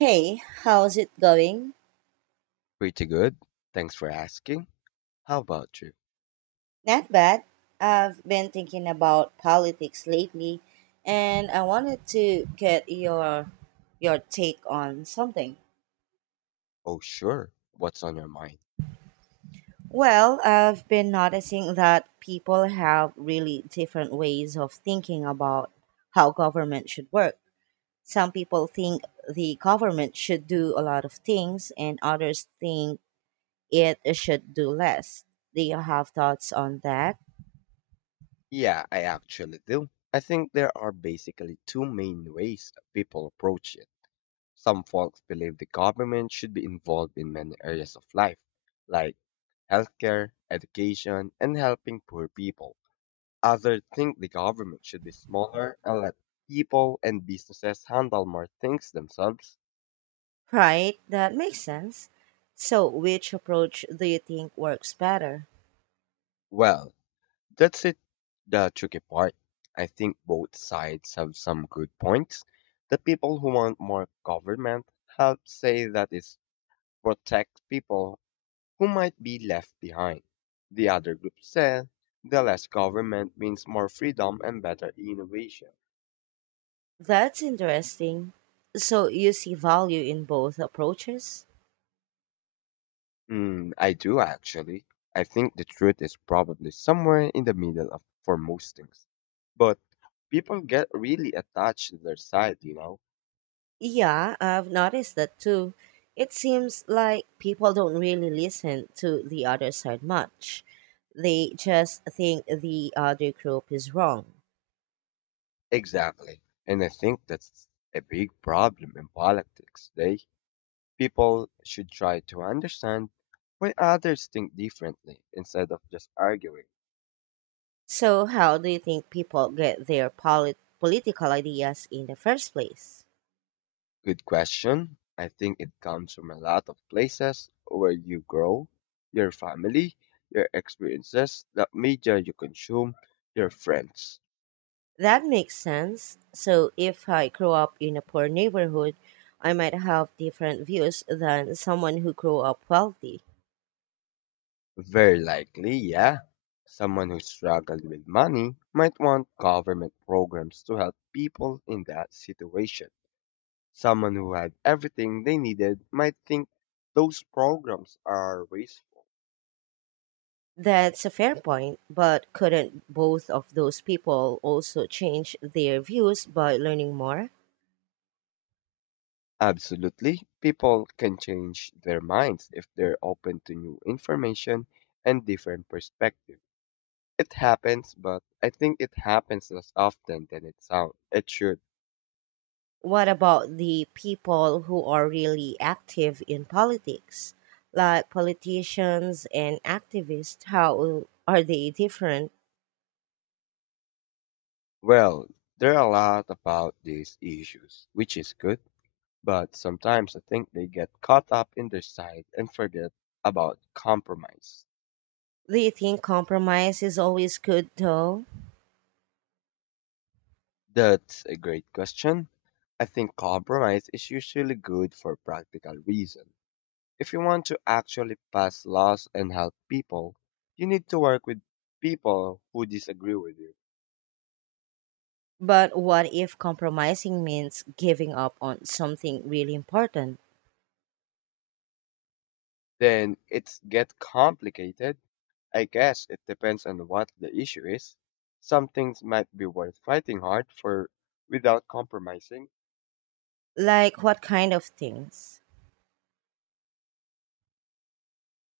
Hey, how's it going? Pretty good. Thanks for asking. How about you? Not bad. I've been thinking about politics lately and I wanted to get your take on something. Oh, sure. What's on your mind? Well, I've been noticing that people have really different ways of thinking about how government should work. Some people think the government should do a lot of things and others think it should do less. Do you have thoughts on that? Yeah, I actually do. I think there are basically two main ways that people approach it. Some folks believe the government should be involved in many areas of life, like healthcare, education, and helping poor people. Others think the government should be smaller and let people and businesses handle more things themselves. Right, that makes sense. So, which approach do you think works better? Well, that's it, the tricky part. I think both sides have some good points. The people who want more government help say that it protects people who might be left behind. The other group said the less government means more freedom and better innovation. That's interesting. So, you see value in both approaches? Hmm, I do actually. I think the truth is probably somewhere in the middle of for most things. But people get really attached to their side. Yeah, I've noticed that too. It seems like people don't really listen to the other side much. They just think the other group is wrong. Exactly. And I think that's a big problem in politics today. People should try to understand why others think differently instead of just arguing. So, how do you think people get their political ideas in the first place? Good question. I think it comes from a lot of places where you grow, your family, your experiences, the media you consume, your friends. That makes sense. So if I grow up in a poor neighborhood, I might have different views than someone who grew up wealthy. Very likely, yeah. Someone who struggled with money might want government programs to help people in that situation. Someone who had everything they needed might think those programs are wasteful. That's a fair point, but couldn't both of those people also change their views by learning more? Absolutely, people can change their minds if they're open to new information and different perspectives. It happens, but I think it happens less often than it sounds. It should. What about the people who are really active in politics, like politicians and activists? How are they different? Well, there are a lot about these issues, which is good, but sometimes I think they get caught up in their side and forget about compromise. Do you think compromise is always good, though? That's a great question. I think compromise is usually good for practical reason. If you want to actually pass laws and help people, you need to work with people who disagree with you. But what if compromising means giving up on something really important? Then it's get complicated. I guess it depends on what the issue is. Some things might be worth fighting hard for without compromising. Like what kind of things?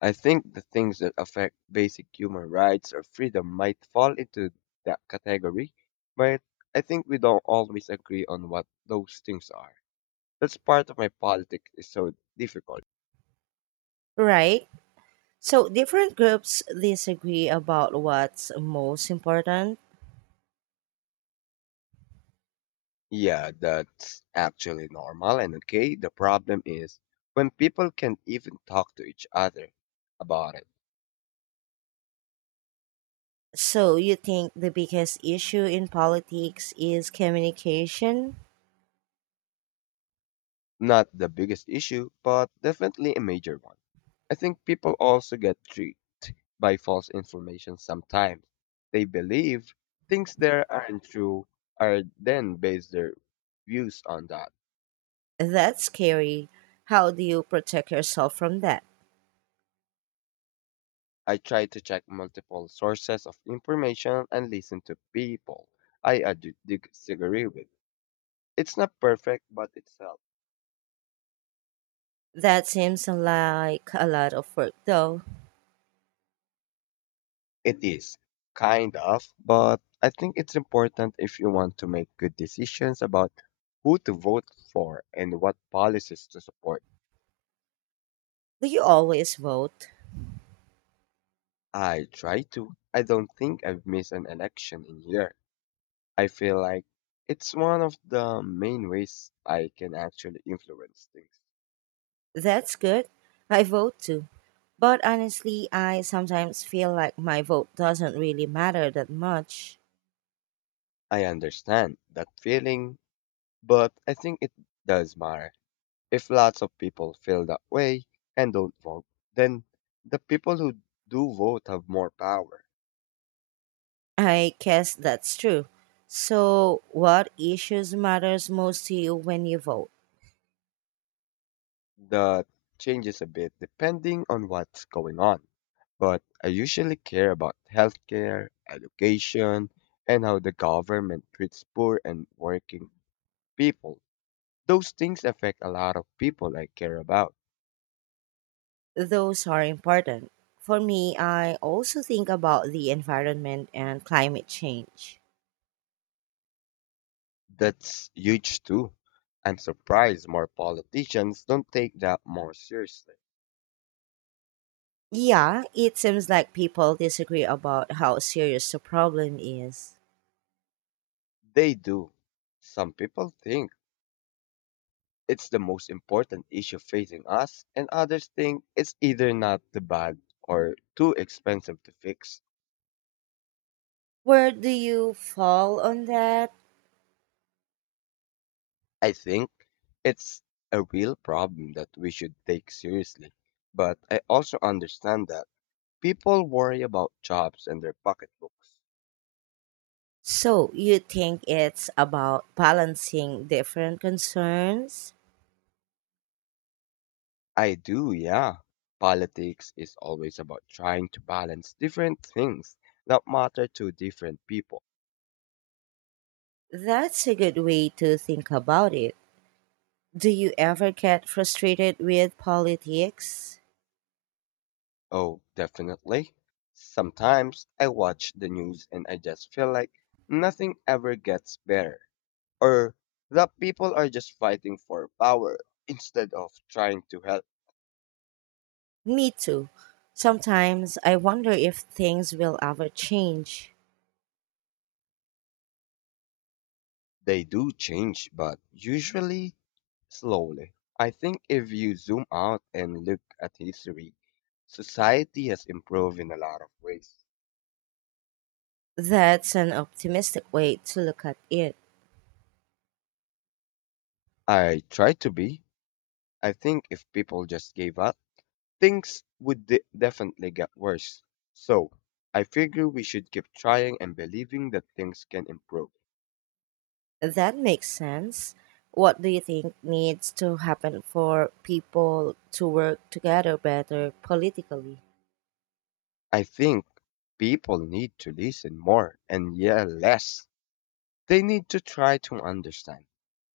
I think the things that affect basic human rights or freedom might fall into that category, but I think we don't always agree on what those things are. That's part of my politics is so difficult. Right? So different groups disagree about what's most important. Yeah, that's actually normal and okay. The problem is when people can't even talk to each other about it. So you think the biggest issue in politics is communication? Not the biggest issue, but definitely a major one. I think people also get tricked by false information sometimes. They believe things there aren't true are then base their views on that. That's scary. How do you protect yourself from that? I try to check multiple sources of information and listen to people disagree with. It's not perfect, but it's help. That seems like a lot of work though. It is kind of, but I think it's important if you want to make good decisions about who to vote for and what policies to support. Do you always vote? I try to. I don't think I've missed an election in here. I feel like it's one of the main ways I can actually influence things. That's good. I vote too. But honestly, I sometimes feel like my vote doesn't really matter that much. I understand that feeling, but I think it does matter. If lots of people feel that way and don't vote, then the people who do vote have more power. I guess that's true. So, what issues matters most to you when you vote? That changes a bit depending on what's going on, but I usually care about healthcare, education, and how the government treats poor and working people. Those things affect a lot of people I care about. Those are important. For me, I also think about the environment and climate change. That's huge too. I'm surprised more politicians don't take that more seriously. Yeah, it seems like people disagree about how serious the problem is. They do. Some people think it's the most important issue facing us, and others think it's either not the bad or too expensive to fix. Where do you fall on that? I think it's a real problem that we should take seriously, but I also understand that people worry about jobs and their pocketbooks. So, you think it's about balancing different concerns? I do, yeah. Politics is always about trying to balance different things that matter to different people. That's a good way to think about it. Do you ever get frustrated with politics? Oh, definitely. Sometimes I watch the news and I just feel like nothing ever gets better, or that people are just fighting for power instead of trying to help. Me too. Sometimes I wonder if things will ever change. They do change, but usually slowly. I think if you zoom out and look at history, society has improved in a lot of ways. That's an optimistic way to look at it. I try to be. I think if people just gave up, things would definitely get worse. So, I figure we should keep trying and believing that things can improve. That makes sense. What do you think needs to happen for people to work together better politically? I think people need to listen more and yell less. They need to try to understand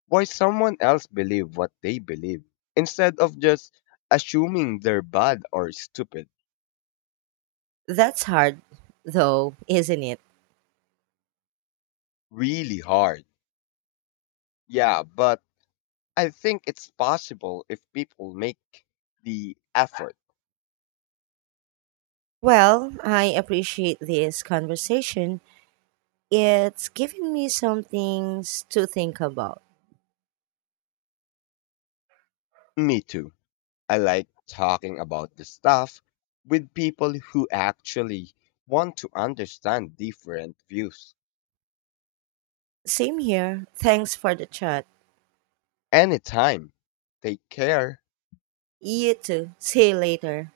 why someone else believe what they believe instead of just assuming they're bad or stupid. That's hard, though, isn't it? Really hard, yeah, but I think it's possible if people make the effort. Well, I appreciate this conversation. It's given me some things to think about. Me too. I like talking about the stuff with people who actually want to understand different views. Same here. Thanks for the chat. Anytime. Take care. You too. See you later.